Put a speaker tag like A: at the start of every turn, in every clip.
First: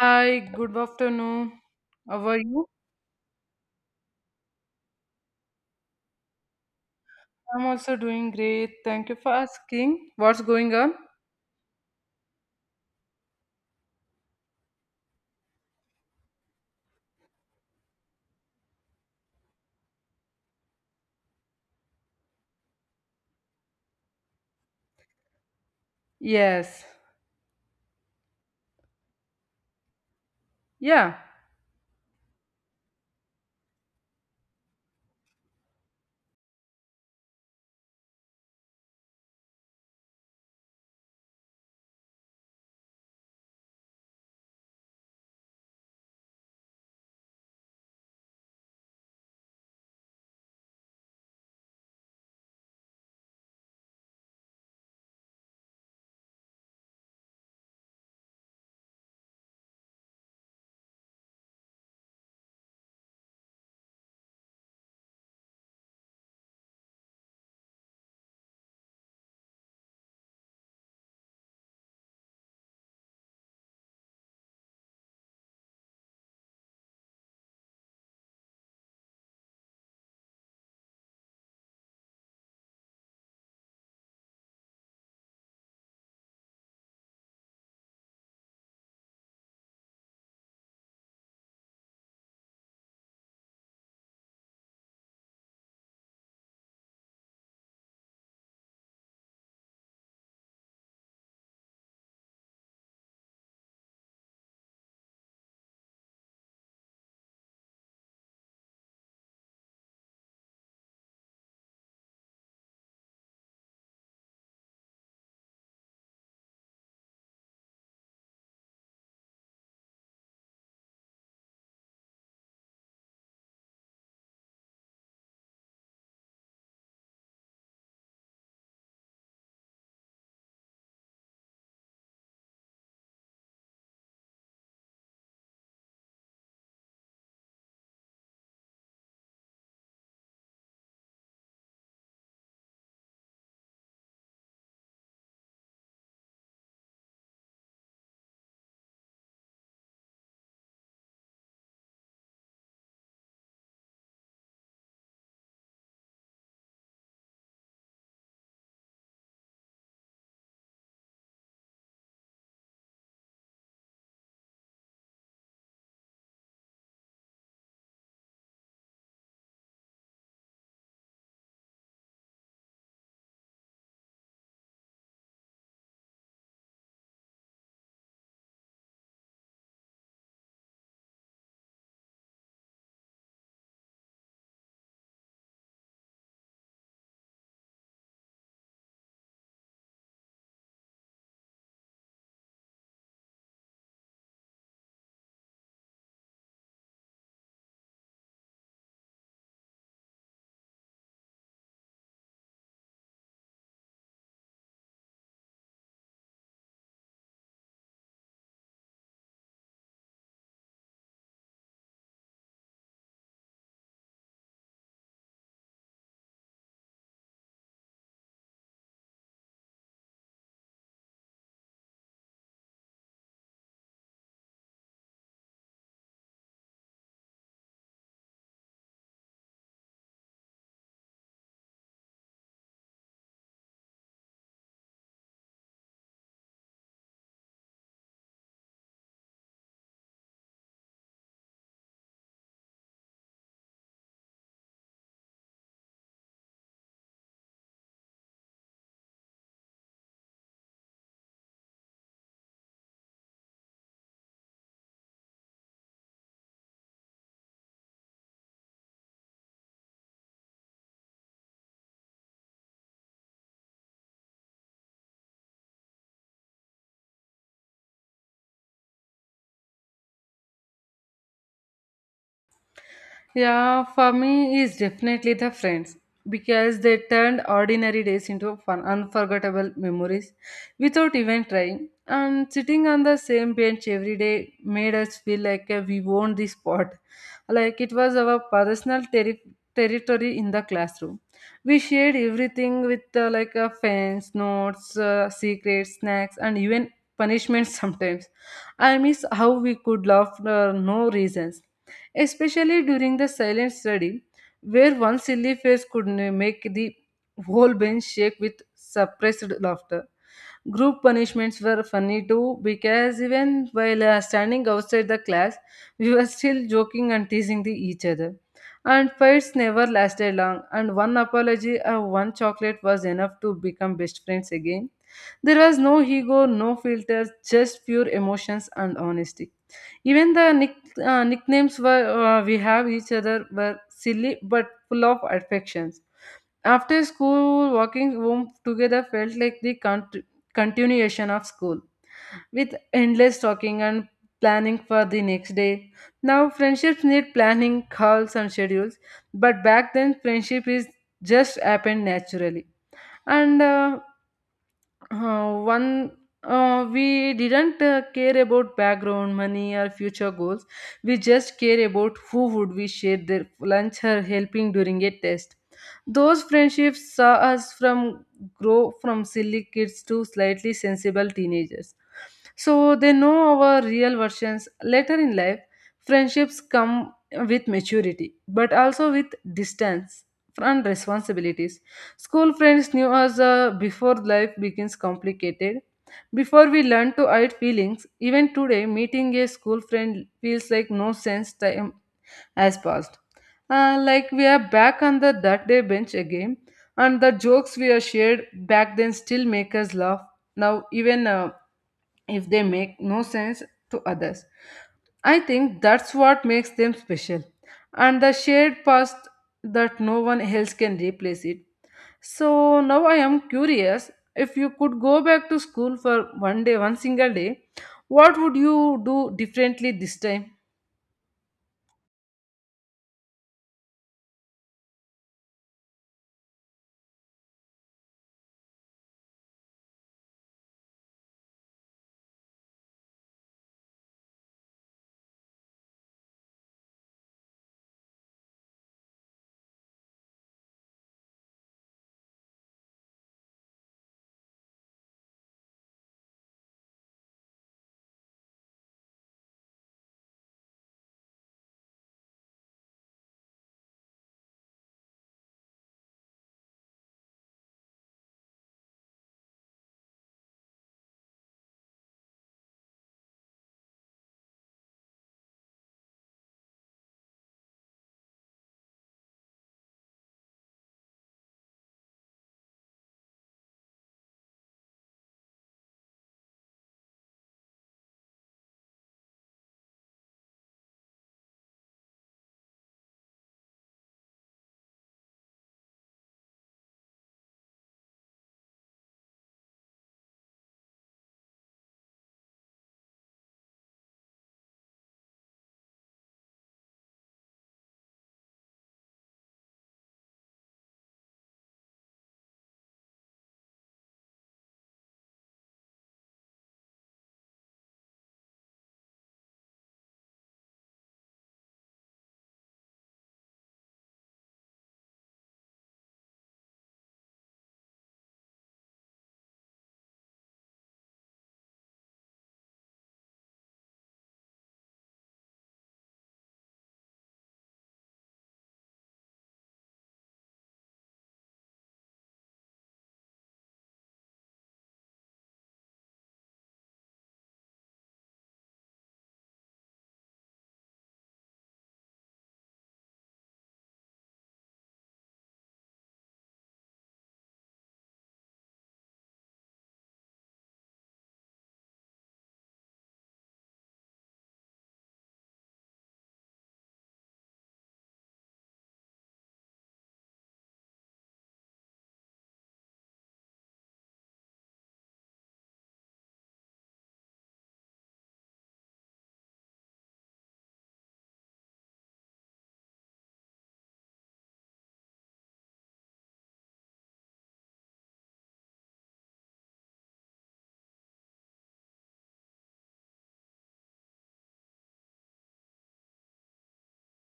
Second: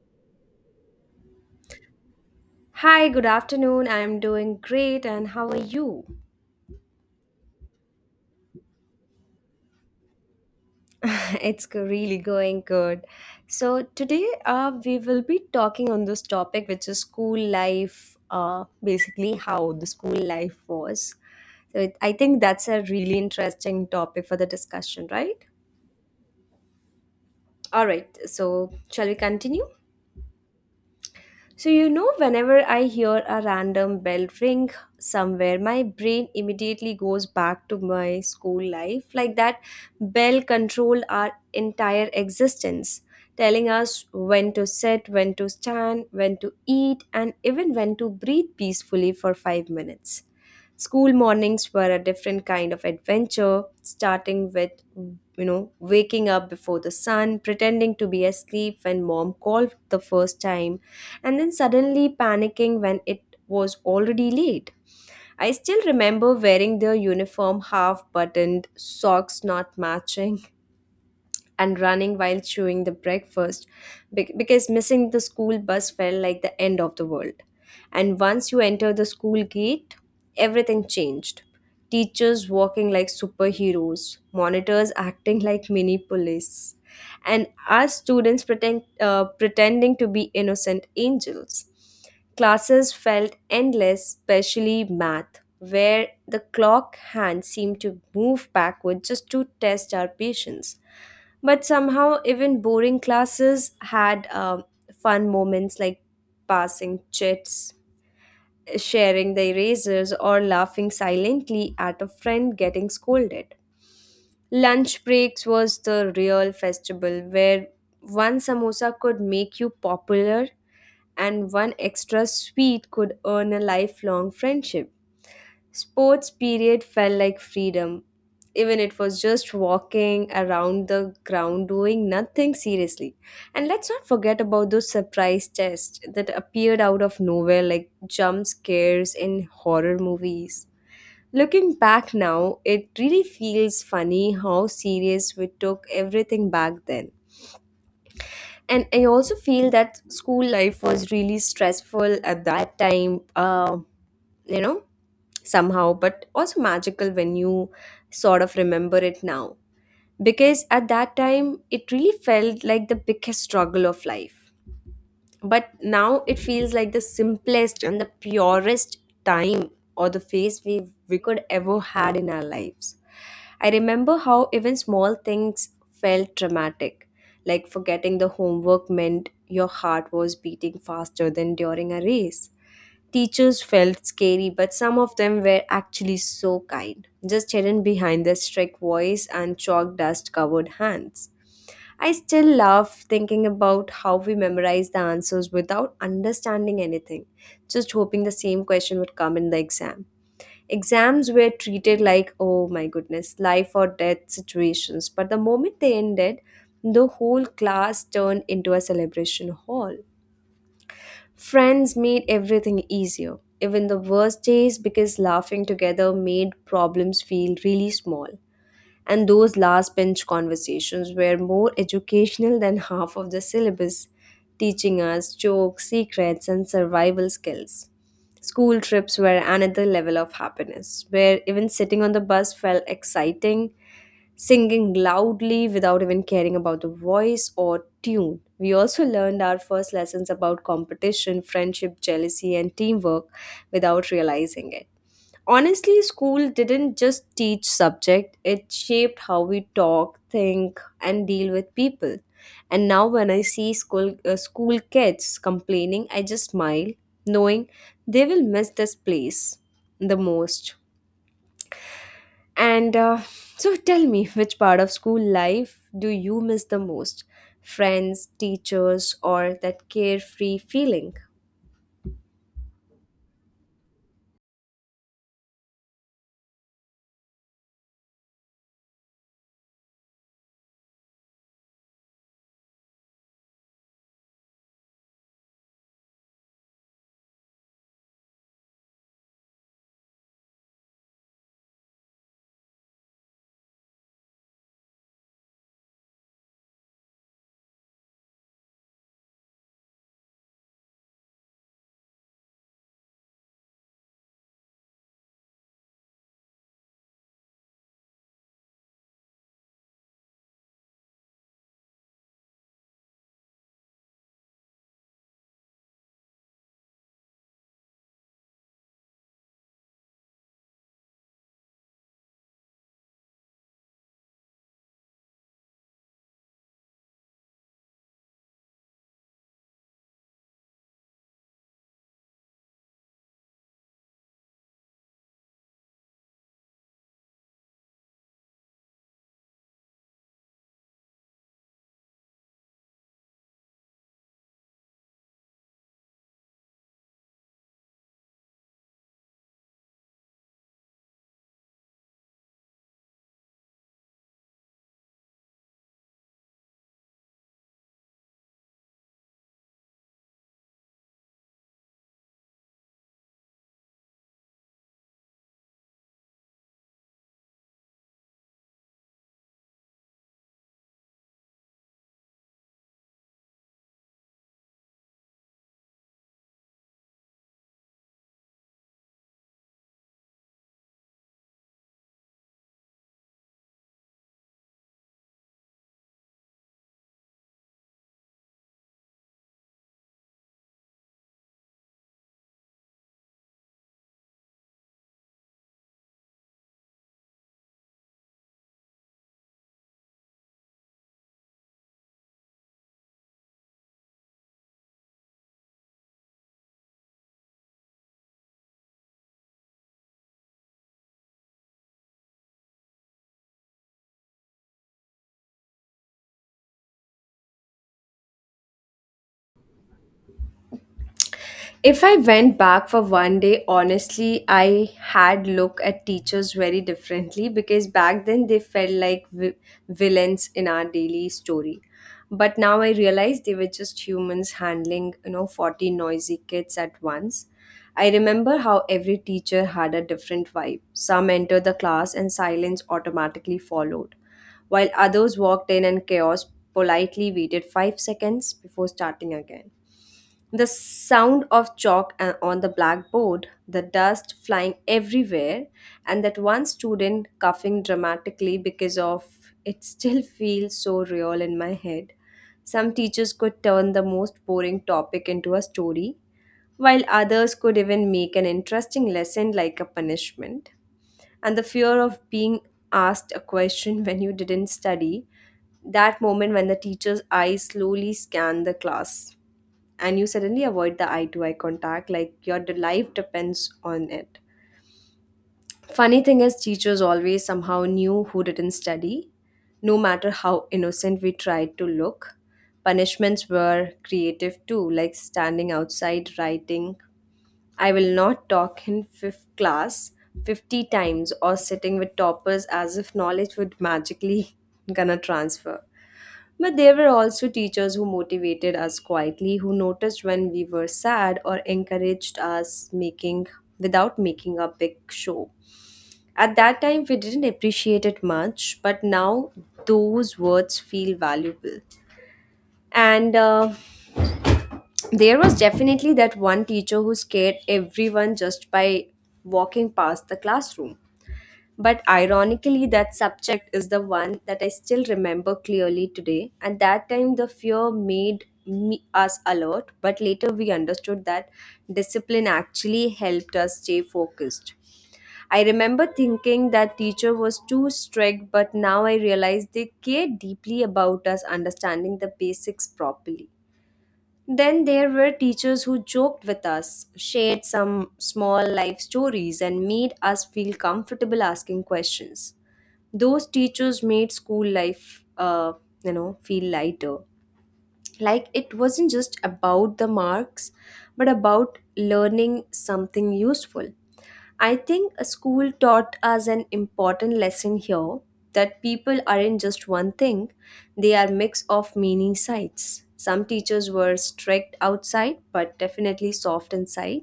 A: Hi, good afternoon. How are you?
B: Hi, good afternoon. I'm doing great, and how are you?
A: I'm also doing great. Thank you for asking. What's going on?
B: It's really going good. So, today we will be talking on this topic, which is school life, basically, how the school life was. So, I think that's a really interesting topic for the discussion, right?
A: Yes.
B: All right, so shall we continue?
A: Yeah.
B: So, whenever I hear a random bell ring somewhere, my brain immediately goes back to my school life. Like that bell controlled our entire existence, telling us when to sit, when to stand, when to eat, and even when to breathe peacefully for 5 minutes. School mornings were a different kind of adventure, starting with, waking up before the sun, pretending to be asleep when mom called the first time and then suddenly panicking when it was already late. I still remember wearing their uniform half buttoned, socks not matching, and running while chewing the breakfast because missing the school bus felt like the end of the world. And once you enter the school gate, everything changed. Teachers walking like superheroes, monitors acting like mini police, and us students pretending to be innocent angels. Classes felt endless, especially math, where the clock hand seemed to move backward just to test our patience. But somehow, even boring classes had fun moments like passing chits, sharing the erasers, or laughing silently at a friend getting scolded. Lunch breaks was the real festival where one samosa could make you popular and one extra sweet could earn a lifelong friendship. Sports period felt like freedom. Even it was just walking around the ground doing nothing seriously. And let's not forget about those surprise tests that appeared out of nowhere like jump scares in horror movies. Looking back now, it really feels funny how serious we took everything back then. And I also feel that school life was really stressful at that time. You know Somehow, but also magical when you sort of remember it now. Because at that time, it really felt like the biggest struggle of life. But now it feels like the simplest and the purest time or the phase we could ever had in our lives. I remember how even small things felt dramatic, like forgetting the homework meant your heart was beating faster than during a race. Teachers felt scary, but some of them were actually so kind, just hidden behind their strict voice and chalk dust covered hands. I still love thinking about how we memorize the answers without understanding anything, just hoping the same question would come in the exam. Exams were treated like, oh my goodness, life or death situations, but the moment they ended, the whole class turned into a celebration hall. Friends made everything easier, even the worst days, because laughing together made problems feel really small, and those last bench conversations were more educational than half of the syllabus, teaching us jokes, secrets, and survival skills. School trips were another level of happiness, where even sitting on the bus felt exciting, singing loudly without even caring about the voice or tune. We also learned our first lessons about competition, friendship, jealousy, and teamwork without realizing it. Honestly, school didn't just teach subject, it shaped how we talk, think, and deal with people. And now when I see school kids complaining, I just smile, knowing they will miss this place the most. And uh, so tell me, which part of school life do you miss the most? Friends, teachers, or that carefree feeling?
A: Yeah, for me is definitely the friends because they turned ordinary days into fun, unforgettable memories without even trying. And sitting on the same bench every day made us feel like we owned the spot, like it was our personal territory in the classroom. We shared everything with like fans, notes, secrets, snacks, and even punishments sometimes. I miss how we could laugh for no reasons, especially during the silent study, where one silly face could make the whole bench shake with suppressed laughter. Group punishments were funny too, because even while standing outside the class, we were still joking and teasing each other. And fights never lasted long, and one apology or one chocolate was enough to become best friends again. There was no ego, no filters, just pure emotions and honesty. Even the nicknames were, we have each other were silly but full of affections. After school, walking home together felt like the continuation of school, with endless talking and planning for the next day. Now, friendships need planning, calls, and schedules, but back then, friendship is just happened naturally. And one we didn't care about background money or future goals. We just care about who would we share their lunch or helping during a test. Those friendships saw us from grow from silly kids to slightly sensible teenagers, so they know our real versions later in life. Friendships come with maturity but also with distance and responsibilities. School friends knew us before life begins complicated. Before we learn to hide feelings, even today, meeting a school friend feels like no sense time has passed. Like we are back on the that day bench again, and the jokes we are shared back then still make us laugh now, even if they make no sense to others. I think that's what makes them special, and the shared past that no one else can replace it. So now I am curious, if you could go back to school for one day, one single day, what would you do differently this time?
B: If I went back for one day, honestly, I had look at teachers very differently because back then they felt like villains in our daily story. But now I realize they were just humans handling, 40 noisy kids at once. I remember how every teacher had a different vibe. Some entered the class and silence automatically followed, while others walked in and chaos politely waited 5 seconds before starting again. The sound of chalk on the blackboard, the dust flying everywhere, and that one student coughing dramatically because of it still feels so real in my head. Some teachers could turn the most boring topic into a story, while others could even make an interesting lesson like a punishment. And the fear of being asked a question when you didn't study, that moment when the teacher's eyes slowly scan the class and you suddenly avoid the eye to eye contact like your life depends on it. Funny thing is, teachers always somehow knew who didn't study, no matter how innocent we tried to look. Punishments were creative too, like standing outside writing "I will not talk in fifth class" 50 times, or sitting with toppers as if knowledge would magically gonna transfer. But there were also teachers who motivated us quietly, who noticed when we were sad or encouraged us making without making a big show. At that time we didn't appreciate it much, but now those words feel valuable. And there was definitely that one teacher who scared everyone just by walking past the classroom. But ironically, that subject is the one that I still remember clearly today. And that time, the fear made us alert, but later we understood that discipline actually helped us stay focused. I remember thinking that teacher was too strict, but now I realize they care deeply about us understanding the basics properly. Then there were teachers who joked with us, shared some small life stories, and made us feel comfortable asking questions. Those teachers made school life, feel lighter. Like it wasn't just about the marks, but about learning something useful. I think a school taught us an important lesson here, that people aren't just one thing, they are mix of many sides. Some teachers were strict outside but definitely soft inside,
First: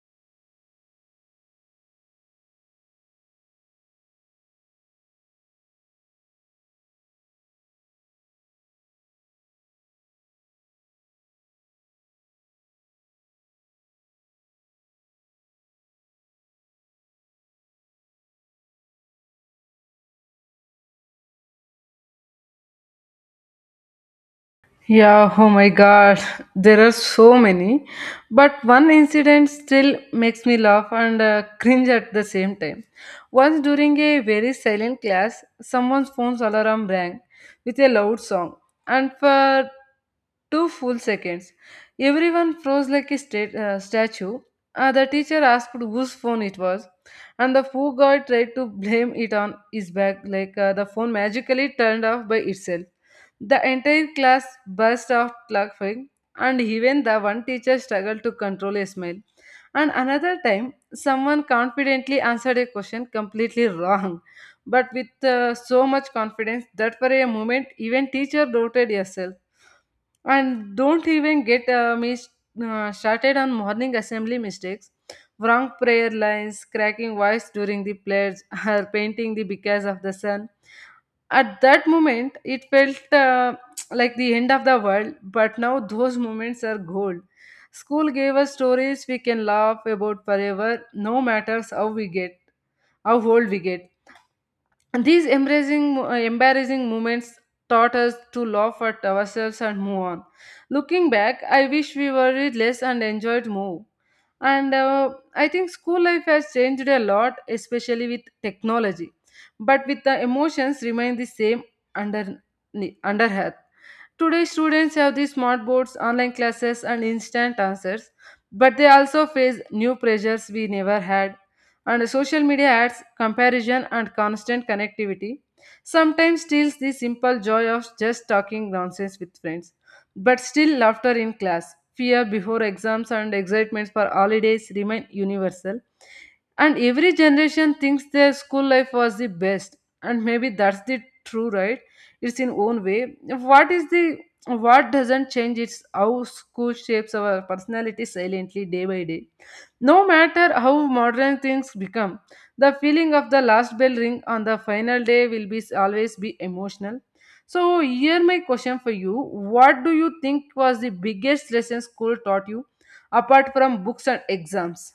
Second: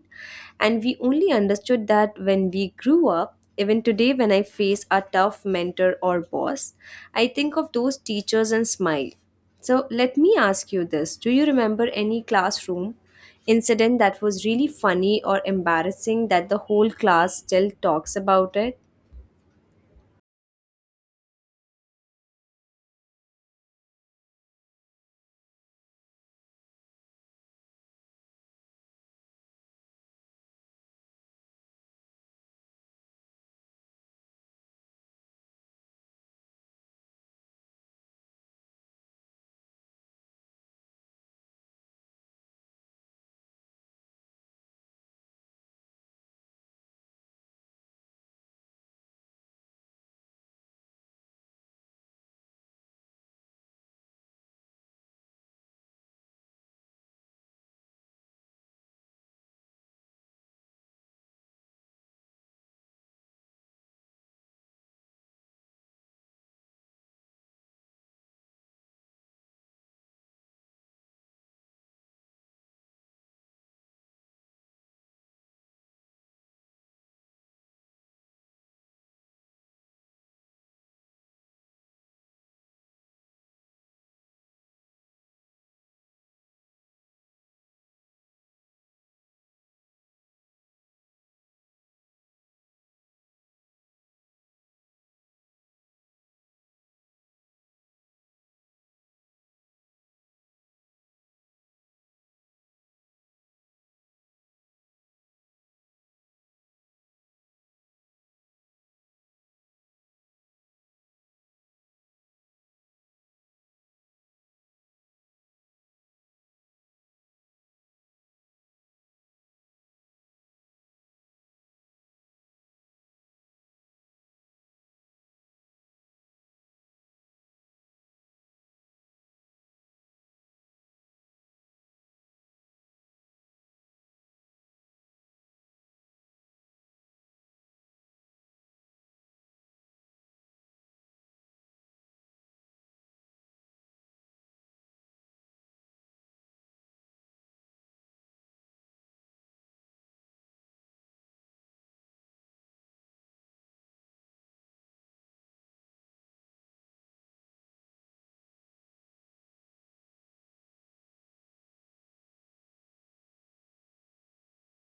B: and we only understood that when we grew up. Even today, when I face a tough mentor or boss, I think of those teachers and smile. So let me ask you this. Do you remember any classroom incident that was really funny or embarrassing that the whole class still talks about it?
A: Yeah, oh my god, there are so many. But one incident still makes me laugh and cringe at the same time. Once during a very silent class, someone's phone's alarm rang with a loud song, and for two full seconds, everyone froze like a statue. The teacher asked whose phone it was, and the poor guy tried to blame it on his back, like the phone magically turned off by itself. The entire class burst out laughing, and even the one teacher struggled to control a smile. And another time, someone confidently answered a question completely wrong, but with so much confidence that for a moment, even teacher doubted herself. And don't even get me started on morning assembly mistakes, wrong prayer lines, cracking voice during the pledge, or painting the because of the sun. At that moment, it felt like the end of the world, but now those moments are gold. School gave us stories we can laugh about forever, no matter how old we get. These embarrassing moments taught us to laugh at ourselves and move on. Looking back, I wish we worried less and enjoyed more. And I think school life has changed a lot, especially with technology. But with the emotions remain the same under under earth. Today, students have these smart boards, online classes, and instant answers, but they also face new pressures we never had, and social media adds comparison, and constant connectivity sometimes steals the simple joy of just talking nonsense with friends. But still, laughter in class, fear before exams, and excitements for holidays remain universal. And every generation thinks their school life was the best. And maybe that's the true, right? It's in own way. What is the what doesn't change, it's how school shapes our personality silently day by day, no matter how modern things become. The feeling of the last bell ring on the final day will be always be emotional. So here my question for you: what do you think was the biggest lesson school taught you, apart from books and exams?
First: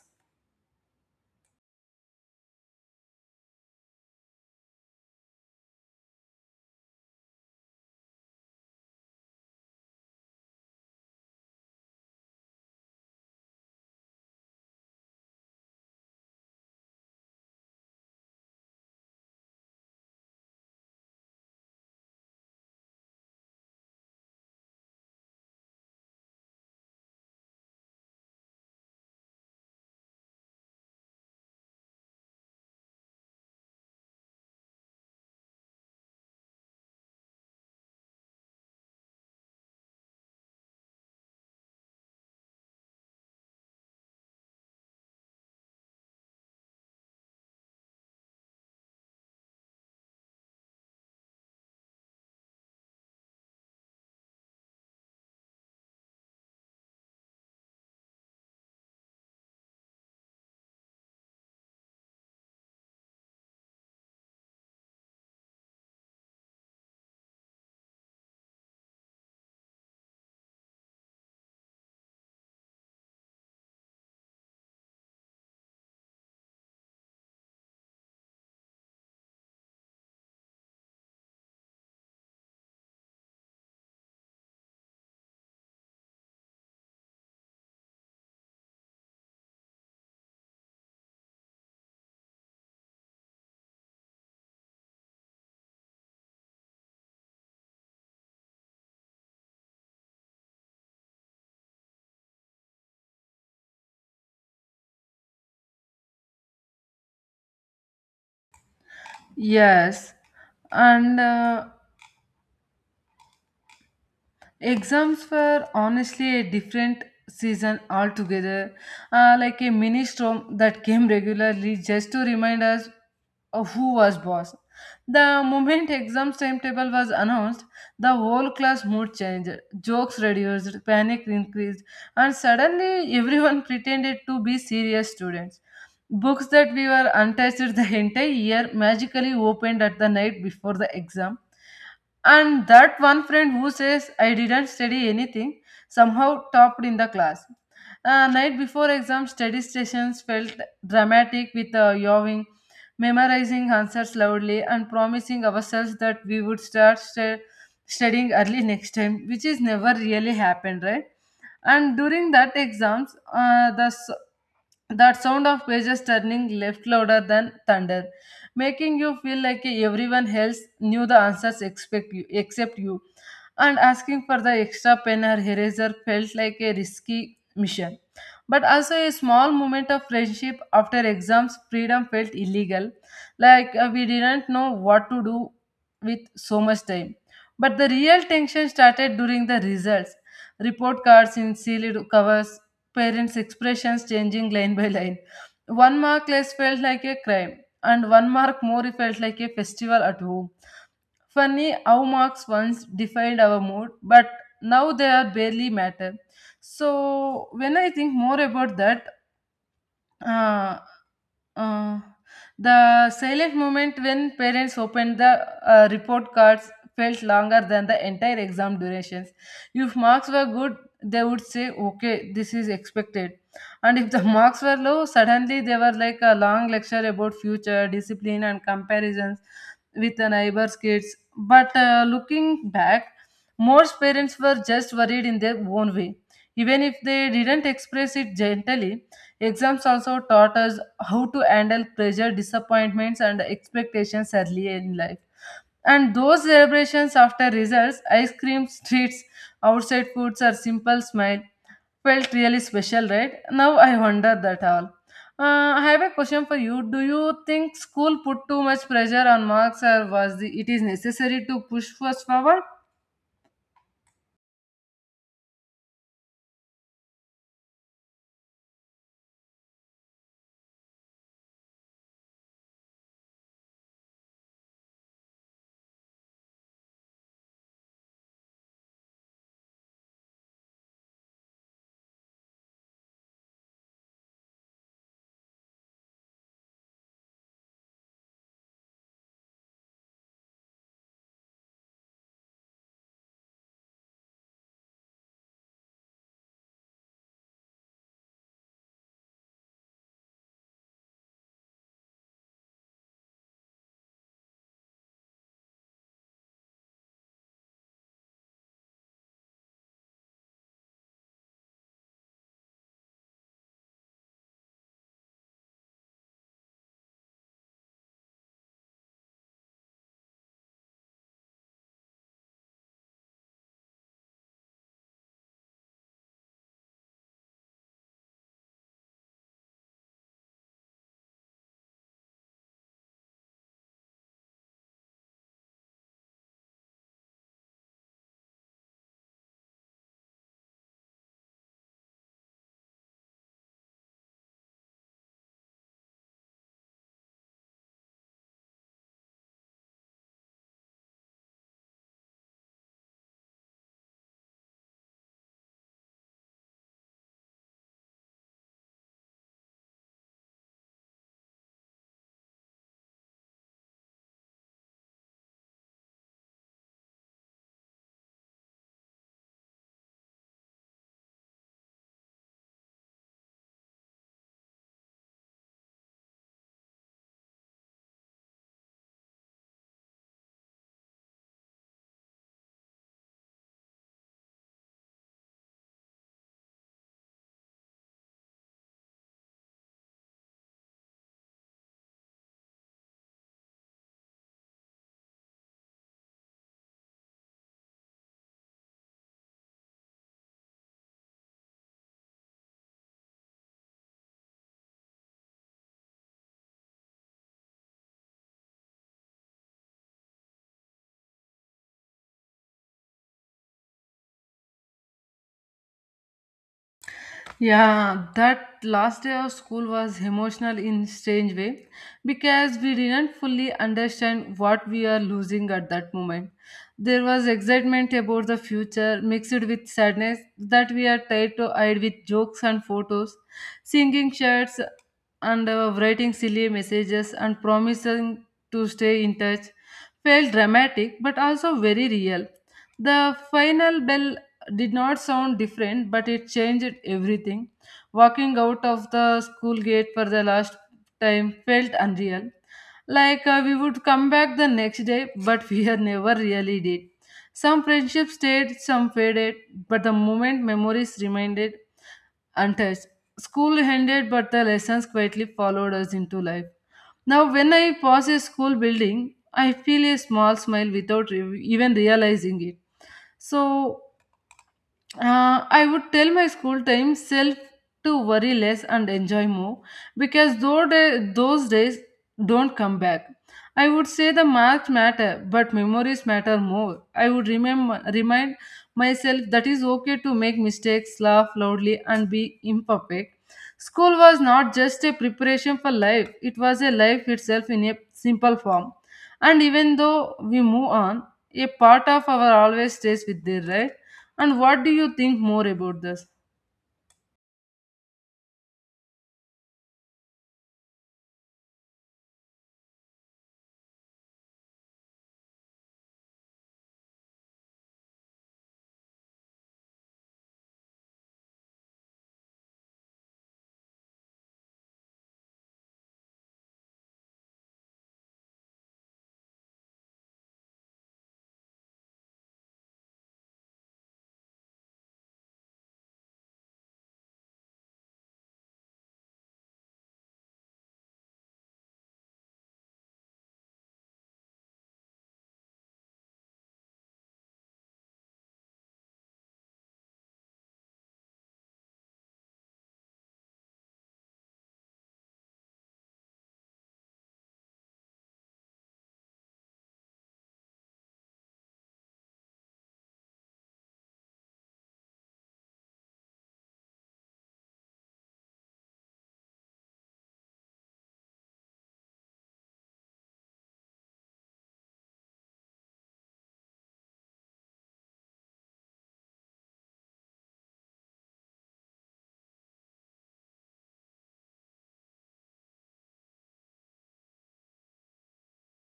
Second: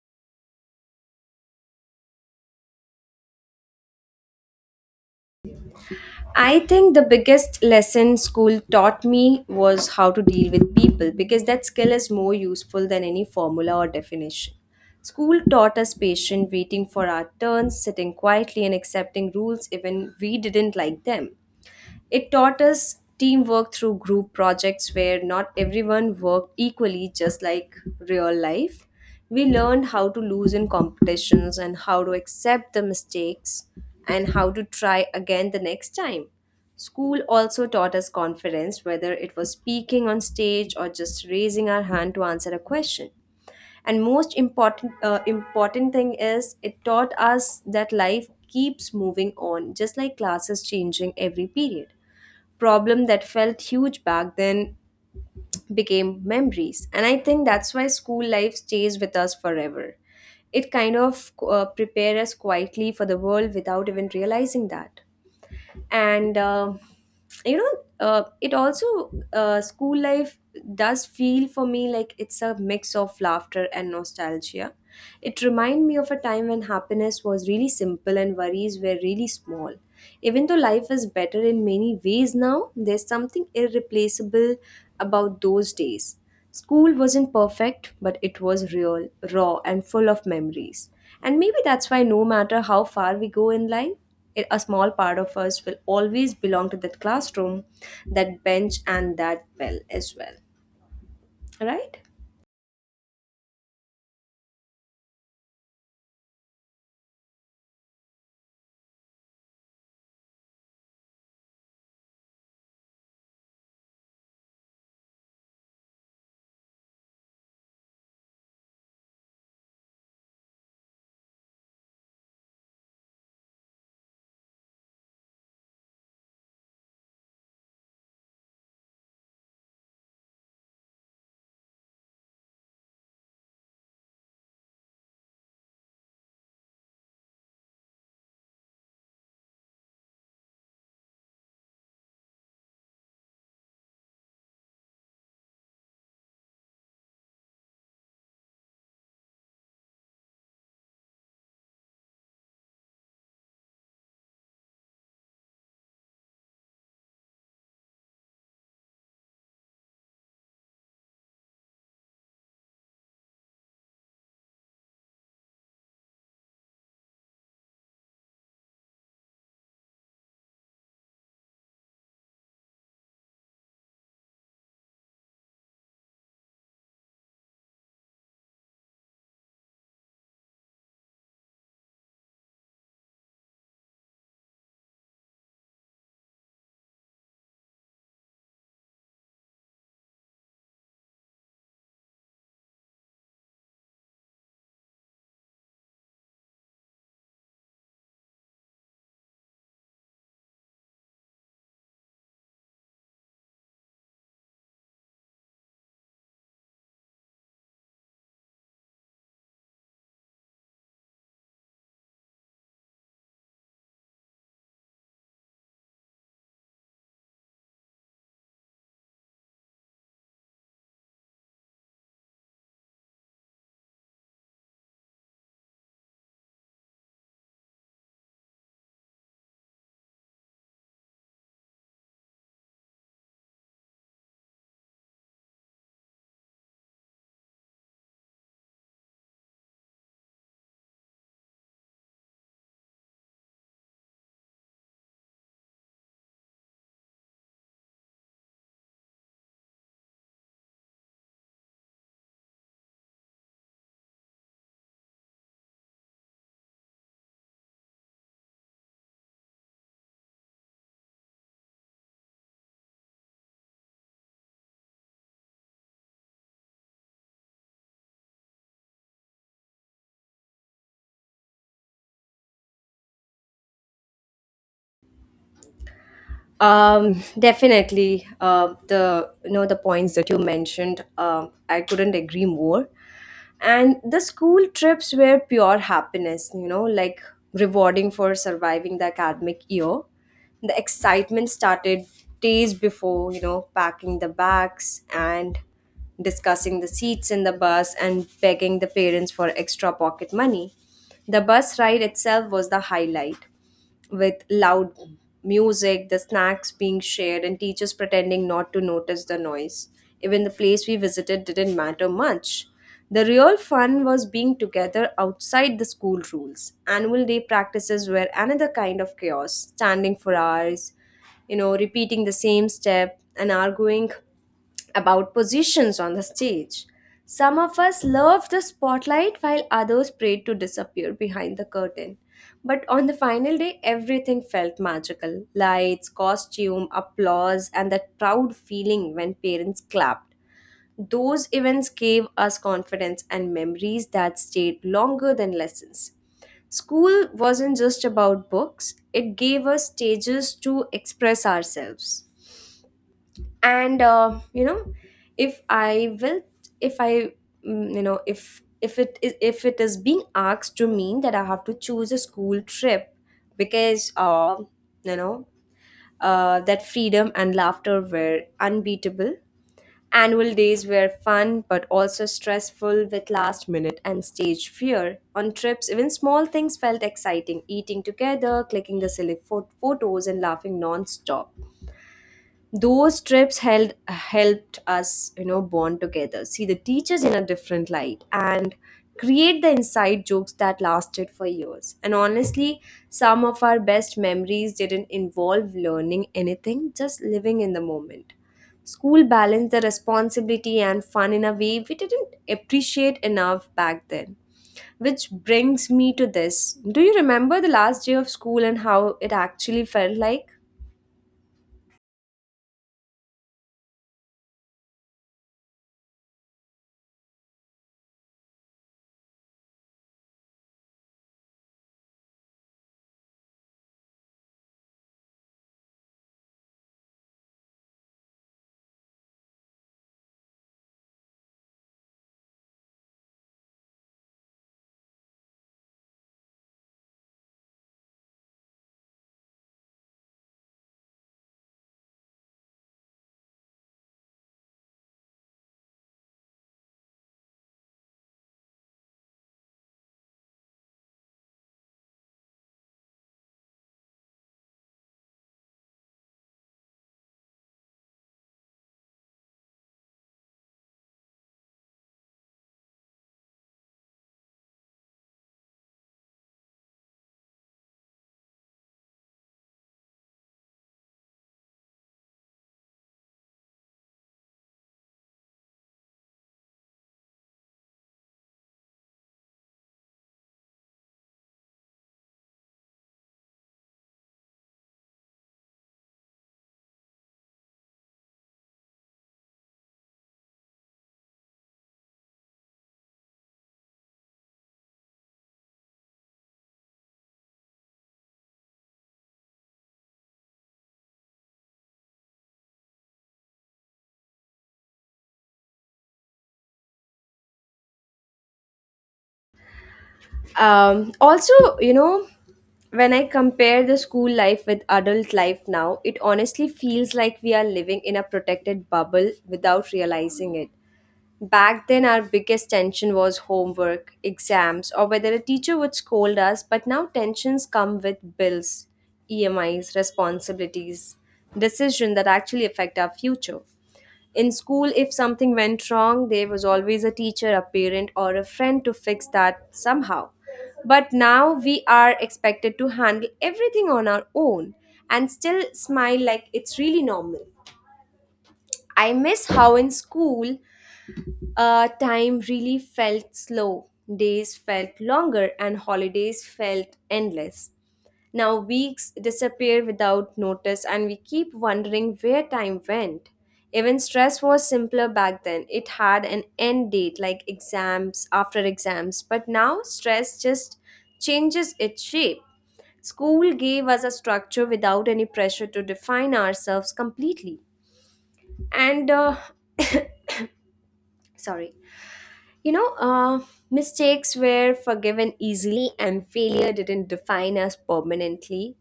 B: I think the biggest lesson school taught me was how to deal with people because that skill is more useful than any formula or definition. School taught us patience, waiting for our turns, sitting quietly, and accepting rules even we didn't like them. It taught us teamwork through group projects where not everyone worked equally, just like real life. We learned how to lose in competitions and how to accept the mistakes and how to try again the next time. School also taught us confidence, whether it was speaking on stage or just raising our hand to answer a question. And most important thing is it taught us that life keeps moving on, just like classes changing every period. Problem that felt huge back then became memories. And I think that's why school life stays with us forever. It kind of prepares us quietly for the world without even realizing that. And you know it also School life does feel for me like it's a mix of laughter and nostalgia. It reminds me of a time when happiness was really simple and worries were really small. Even though life is better in many ways now, there's something irreplaceable about those days. School wasn't perfect, but it was real, raw, and full of memories. And maybe that's why, no matter how far we go in life, a small part of us will always belong to that classroom, that bench, and that bell as well. Right?
A: Yes, and exams were honestly a different season altogether, like a mini storm that came regularly just to remind us of who was boss. The moment exams timetable was announced, the whole class mood changed, jokes reduced, panic increased, and suddenly everyone pretended to be serious students. Books that we were untouched the entire year magically opened at the night before the exam, and that one friend who says, I didn't study anything, somehow topped in the class. Night before exam, study sessions felt dramatic with yawing, memorizing answers loudly, and promising ourselves that we would start studying early next time, which is never really happened, right? And during that exams, that sound of pages turning left louder than thunder, making you feel like everyone else knew the answers except you. And asking for the extra pen or eraser felt like a risky mission. But also, a small moment of friendship after exams, freedom felt illegal. Like we didn't know what to do with so much time. But the real tension started during the results. Report cards in sealed covers, parents' expressions changing line by line. One mark less felt like a crime, and one mark more it felt like a festival at home. Funny how marks once defined our mood, but now they are barely matter. So when I think more about that, uh, uh, the silent moment when parents opened the report cards felt longer than the entire exam durations. If marks were good, they would say, okay, this is expected. And if the marks were low, suddenly they were like a long lecture about future, discipline, and comparisons with the neighbor's kids. But looking back, most parents were just worried in their own way, even if they didn't express it gently. Exams also taught us how to handle pressure, disappointments, and expectations early in life. And those celebrations after results, ice cream treats, outside foods, or simple smile felt really special, right? Now I wonder that all. I have a question for you. Do you think school put too much pressure on marks, or was it is necessary to push us forward?
B: Definitely. The points that you mentioned, I couldn't agree more. And the school trips were pure happiness, like rewarding for surviving the academic year. The excitement started days before, packing the bags and discussing the seats in the bus and begging the parents for extra pocket money. The bus ride itself was the highlight, with loud music, the snacks being shared, and teachers pretending not to notice the noise. Even the place we visited didn't matter much. The real fun was being together outside the school rules. Annual day practices were another kind of chaos, standing for hours, repeating the same step and arguing about positions on the stage. Some of us loved the spotlight while others prayed to disappear behind the curtain. But on the final day, everything felt magical: lights, costume, applause, and that proud feeling when parents clapped. Those events gave us confidence and memories that stayed longer than lessons. School wasn't just about books, it gave us stages to express ourselves. And, uh, you know, if I will, if I, mm, you know, if it is being asked to mean that I have to choose a school trip because you know that freedom and laughter were unbeatable. Annual days were fun but also stressful with last minute and stage fear. On trips, even small things felt exciting, eating together, clicking the silly photos, and laughing non stop. Those trips held helped us, you know, bond together, see the teachers in a different light, and create the inside jokes that lasted for years. And honestly, some of our best memories didn't involve learning anything, just living in the moment. School balanced the responsibility and fun in a way we didn't appreciate enough back then, which brings me to this: do you remember the last day of school and how it actually felt like?
A: Yeah, that last day of school was emotional in strange way, because we didn't fully understand what we are losing at that moment. There was excitement about the future mixed with sadness that we are tried to hide with jokes and photos, singing shirts, and writing silly messages, and promising to stay in touch. Felt dramatic but also very real. The final bell did not sound different, but it changed everything. Walking out of the school gate for the last time felt unreal. Like we would come back the next day, but we had never really did. Some friendships stayed, some faded, but the moment memories remained untouched. School ended, but the lessons quietly followed us into life. Now, when I pass a school building, I feel a small smile without even realizing it. So, I would tell my school time self to worry less and enjoy more, because those days don't come back. I would say the marks matter, but memories matter more. I would remind myself that it's okay to make mistakes, laugh loudly, and be imperfect. School was not just a preparation for life, it was a life itself in a simple form. And even though we move on, a part of our always stays with there, right? And what do you think more about this?
B: Also you know When I compare the school life with adult life now, it honestly feels like we are living in a protected bubble without realizing it. Back then, our biggest tension was homework, exams, or whether a teacher would scold us, but now tensions come with bills, EMIs, responsibilities, decisions that actually affect our future. In school, if something went wrong, there was always a teacher, a parent, or a friend to fix that somehow. But now we are expected to handle everything on our own and still smile like it's really normal. I miss how in school time really felt slow, days felt longer, and holidays felt endless. Now weeks disappear without notice, and we keep wondering where time went. Even stress was simpler back then. It had an end date, like exams, after exams. But now stress just changes its shape. School gave us a structure without any pressure to define ourselves completely. And, uh, sorry. You know, uh, Mistakes were forgiven easily and failure didn't define us permanently.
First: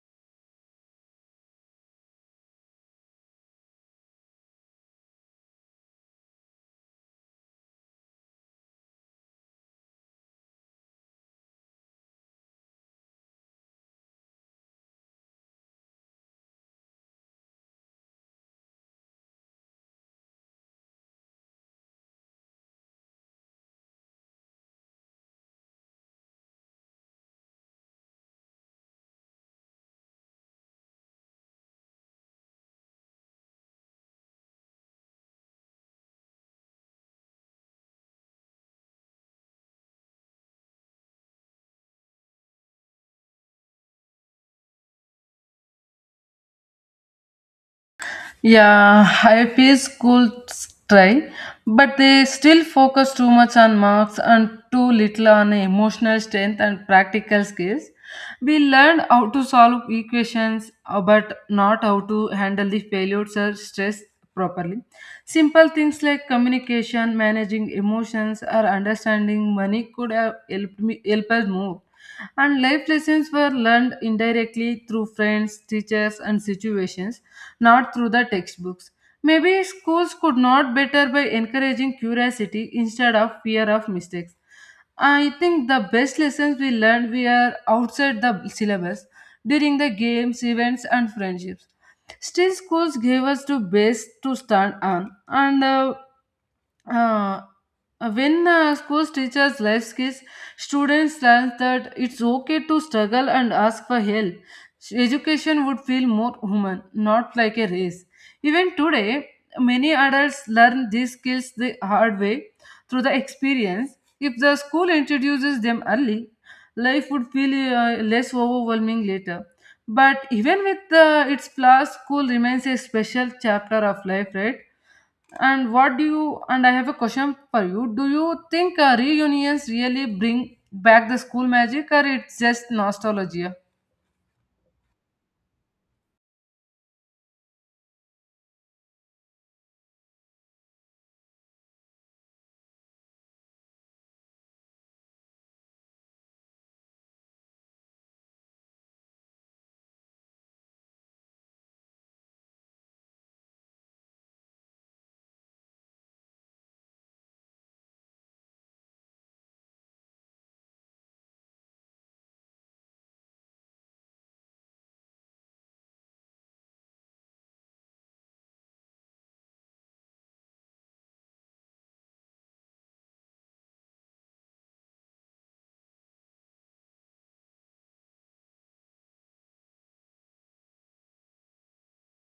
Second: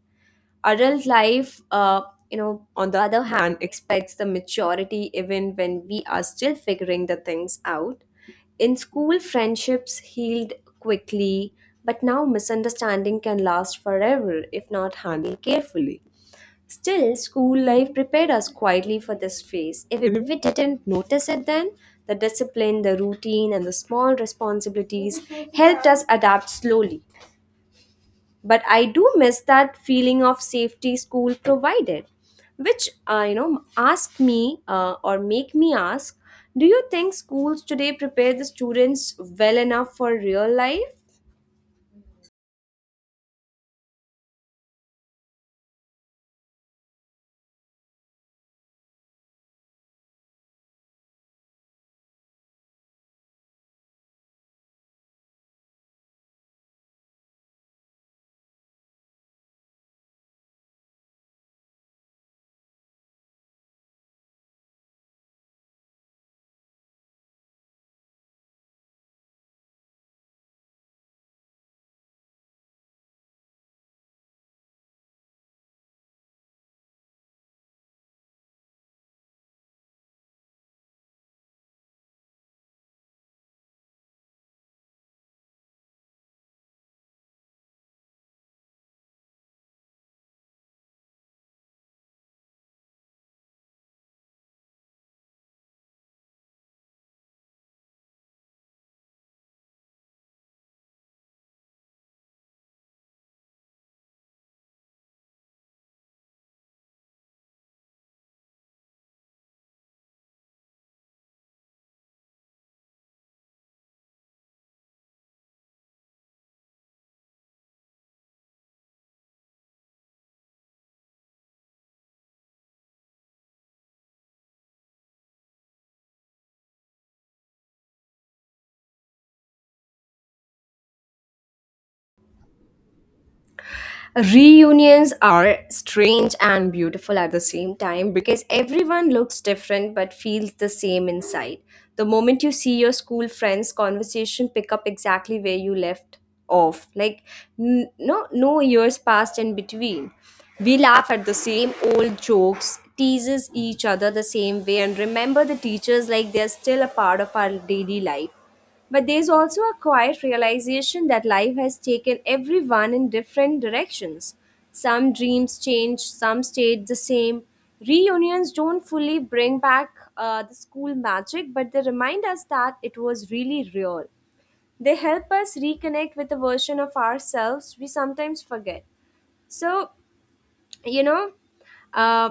B: Adult life, on the other hand, expects the maturity even when we are still figuring the things out. In school, friendships healed quickly, but now misunderstanding can last forever if not handled carefully. Still, school life prepared us quietly for this phase. If we didn't notice it then, the discipline, the routine, and the small responsibilities helped us adapt slowly. But I do miss that feeling of safety school provided, which, ask me, or make me ask, do you think schools today prepare the students well enough for real life?
A: Yeah, IIP schools try, but they still focus too much on marks and too little on emotional strength and practical skills. We learned how to solve equations, but not how to handle the failures or stress properly. Simple things like communication, managing emotions, or understanding money could have helped me help us more. And life lessons were learned indirectly through friends, teachers, and situations, not through the textbooks. Maybe schools could not better by encouraging curiosity instead of fear of mistakes. I think the best lessons we learned were outside the syllabus, during the games, events, and friendships. Still, schools gave us the base to stand on, and uh, when schools teaches life skills, students learn that it's okay to struggle and ask for help. Education would feel more human, not like a race. Even today, many adults learn these skills the hard way through the experience. If the school introduces them early, life would feel less overwhelming later. But even with its flaws, school remains a special chapter of life, right? And what do you, and I have a question for you. Do you think reunions really bring back the school magic, or it's just nostalgia?
B: Reunions are strange and beautiful at the same time because everyone looks different but feels the same inside. The moment you see your school friends, conversation pick up exactly where you left off. Like, no years passed in between. We laugh at the same old jokes, teases each other the same way, and remember the teachers like they're still a part of our daily life. But there's also a quiet realization that life has taken everyone in different directions. Some dreams change, some stayed the same. Reunions don't fully bring back the school magic, but they remind us that it was really real. They help us reconnect with a version of ourselves we sometimes forget. So, you know uh,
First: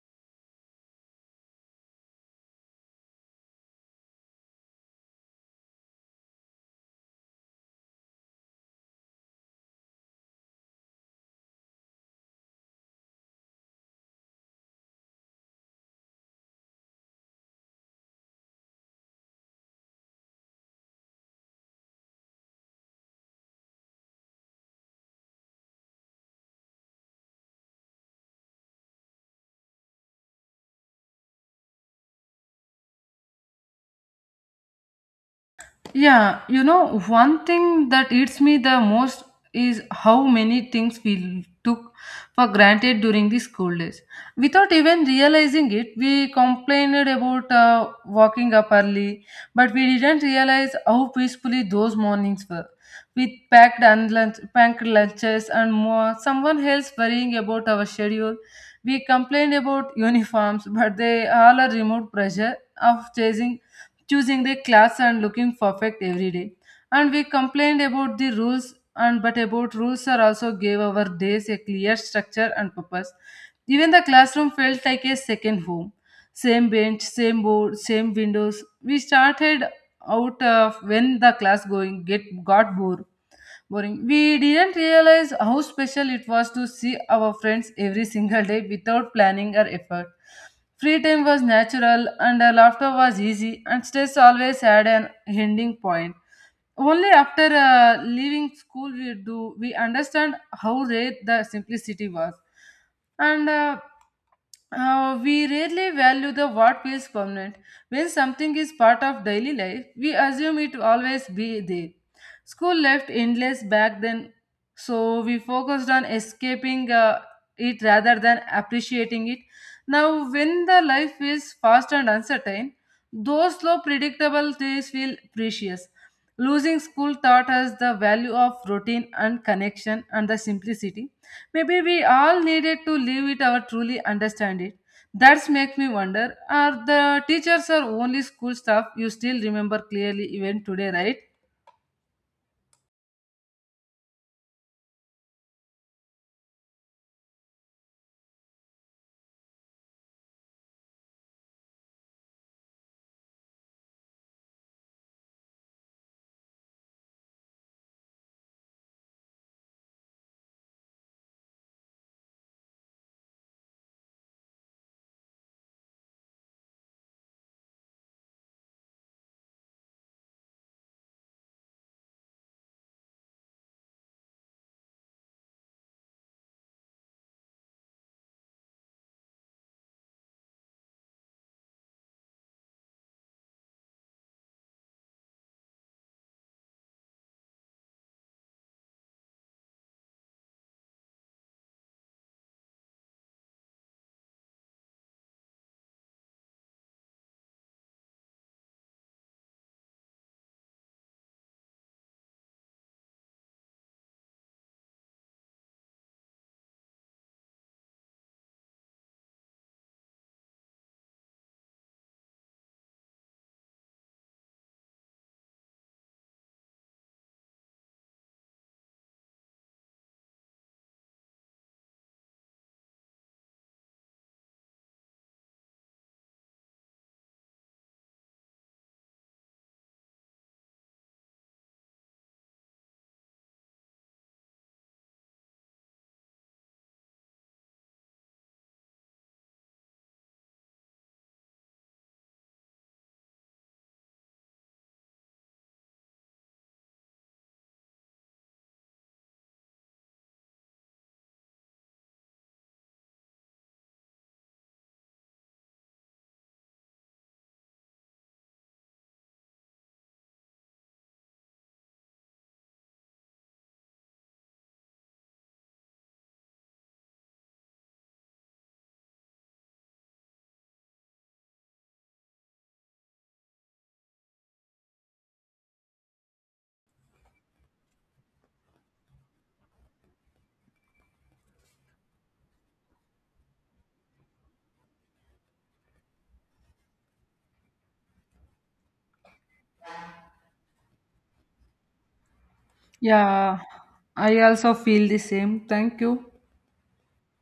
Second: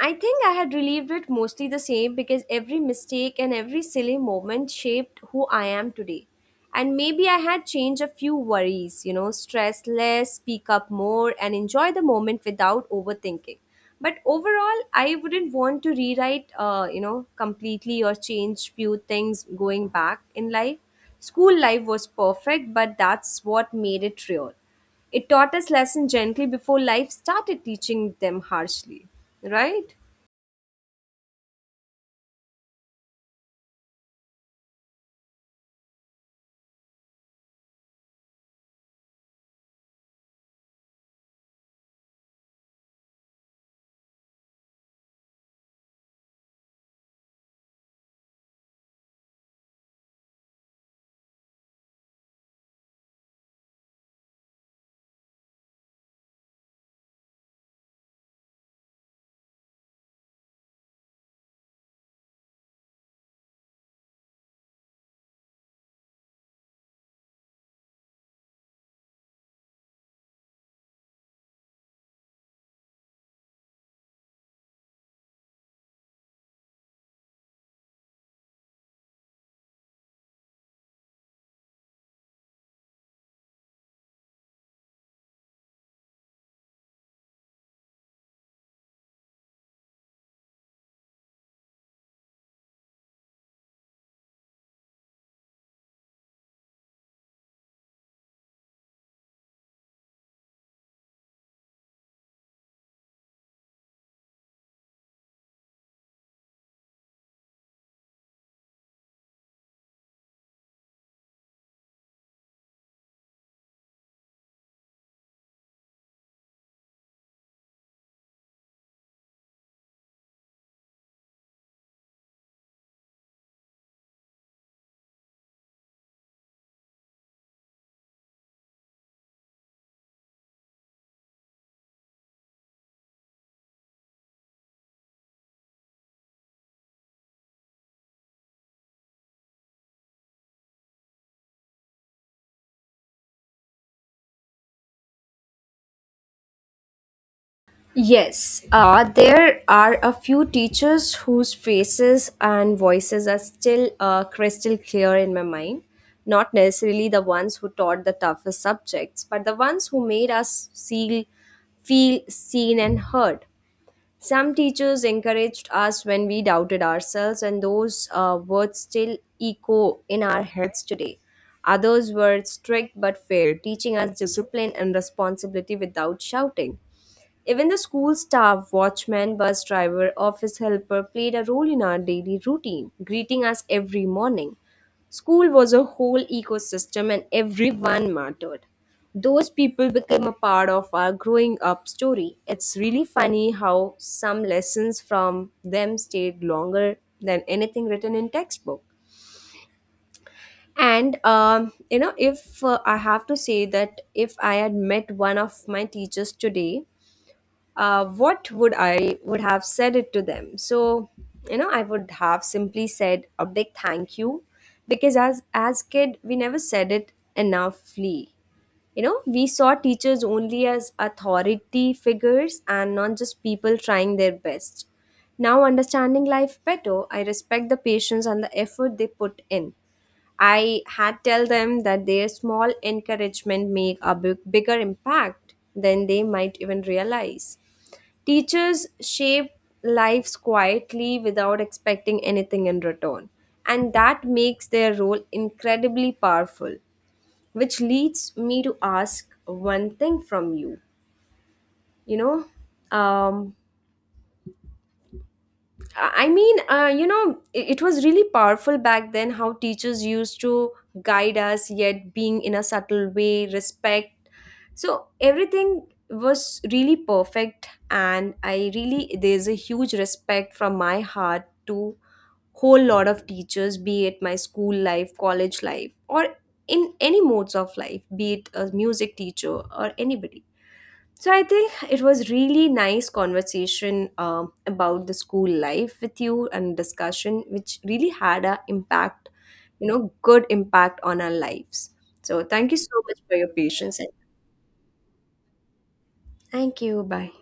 B: I think I had relieved it mostly the same, because every mistake and every silly moment shaped who I am today. And maybe I had changed a few worries, you know, stress less, speak up more, and enjoy the moment without overthinking. But overall, I wouldn't want to rewrite, completely or change few things going back in life. School life was perfect, but that's what made it real. It taught us lessons gently before life started teaching them harshly, right?
A: Yeah, one thing that eats me the most is how many things we took for granted during the school days. Without even realizing it, we complained about walking up early, but we didn't realize how peacefully those mornings were. We packed lunches and more. Someone else worrying about our schedule. We complained about uniforms, but they all are removed pressure of chasing choosing the class and looking perfect every day. And we complained about the rules, and but about rules are also gave our days a clear structure and purpose. Even the classroom felt like a second home. Same bench, same board, same windows. We started out of when the class going get got bored boring. We didn't realize how special it was to see our friends every single day without planning or effort. Free time was natural, and our laughter was easy, and stress always had an ending point. Only after leaving school we understand how rare the simplicity was. And we rarely value the what feels permanent. When something is part of daily life, we assume it will always be there. School left endless back then, so we focused on escaping it rather than appreciating it. Now, when the life is fast and uncertain, those slow predictable days feel precious. Losing school taught us the value of routine and connection and the simplicity. Maybe we all needed to live it or truly understand it. That's make me wonder, are the teachers or only school staff you still remember clearly even today, right?
B: Yes, there are a few teachers whose faces and voices are still crystal clear in my mind. Not necessarily the ones who taught the toughest subjects, but the ones who made us see, feel seen and heard. Some teachers encouraged us when we doubted ourselves, and those words still echo in our heads today. Others were strict but fair, teaching us discipline and responsibility without shouting. Even the school staff, watchman, bus driver, office helper played a role in our daily routine, greeting us every morning. School was a whole ecosystem and everyone mattered. Those people became a part of our growing up story. It's really funny how some lessons from them stayed longer than anything written in textbook. And you know, if I have to say that if I had met one of my teachers today, what would I would have said it to them? I would have simply said a big thank you, because as kid we never said it enoughly. You know, we saw teachers only as authority figures and not just people trying their best. Now, understanding life better, I respect the patience and the effort they put in. I had tell them that their small encouragement make a bigger impact than they might even realize. Teachers shape lives quietly without expecting anything in return, and that makes their role incredibly powerful, which leads me to ask one thing from you. You know um I mean you know it was really powerful back then how teachers used to guide us, yet being in a subtle way, respect. So everything was really perfect, and I really, there's a huge respect from my heart to whole lot of teachers, be it my school life, college life, or in any modes of life, be it a music teacher or anybody. So I think it was really nice conversation about the school life with you and discussion, which really had a impact, you know, good impact on our lives. So thank you so much for your
A: Yeah,
B: patience.
A: I also feel the same. Thank you.
B: Thank you. Bye.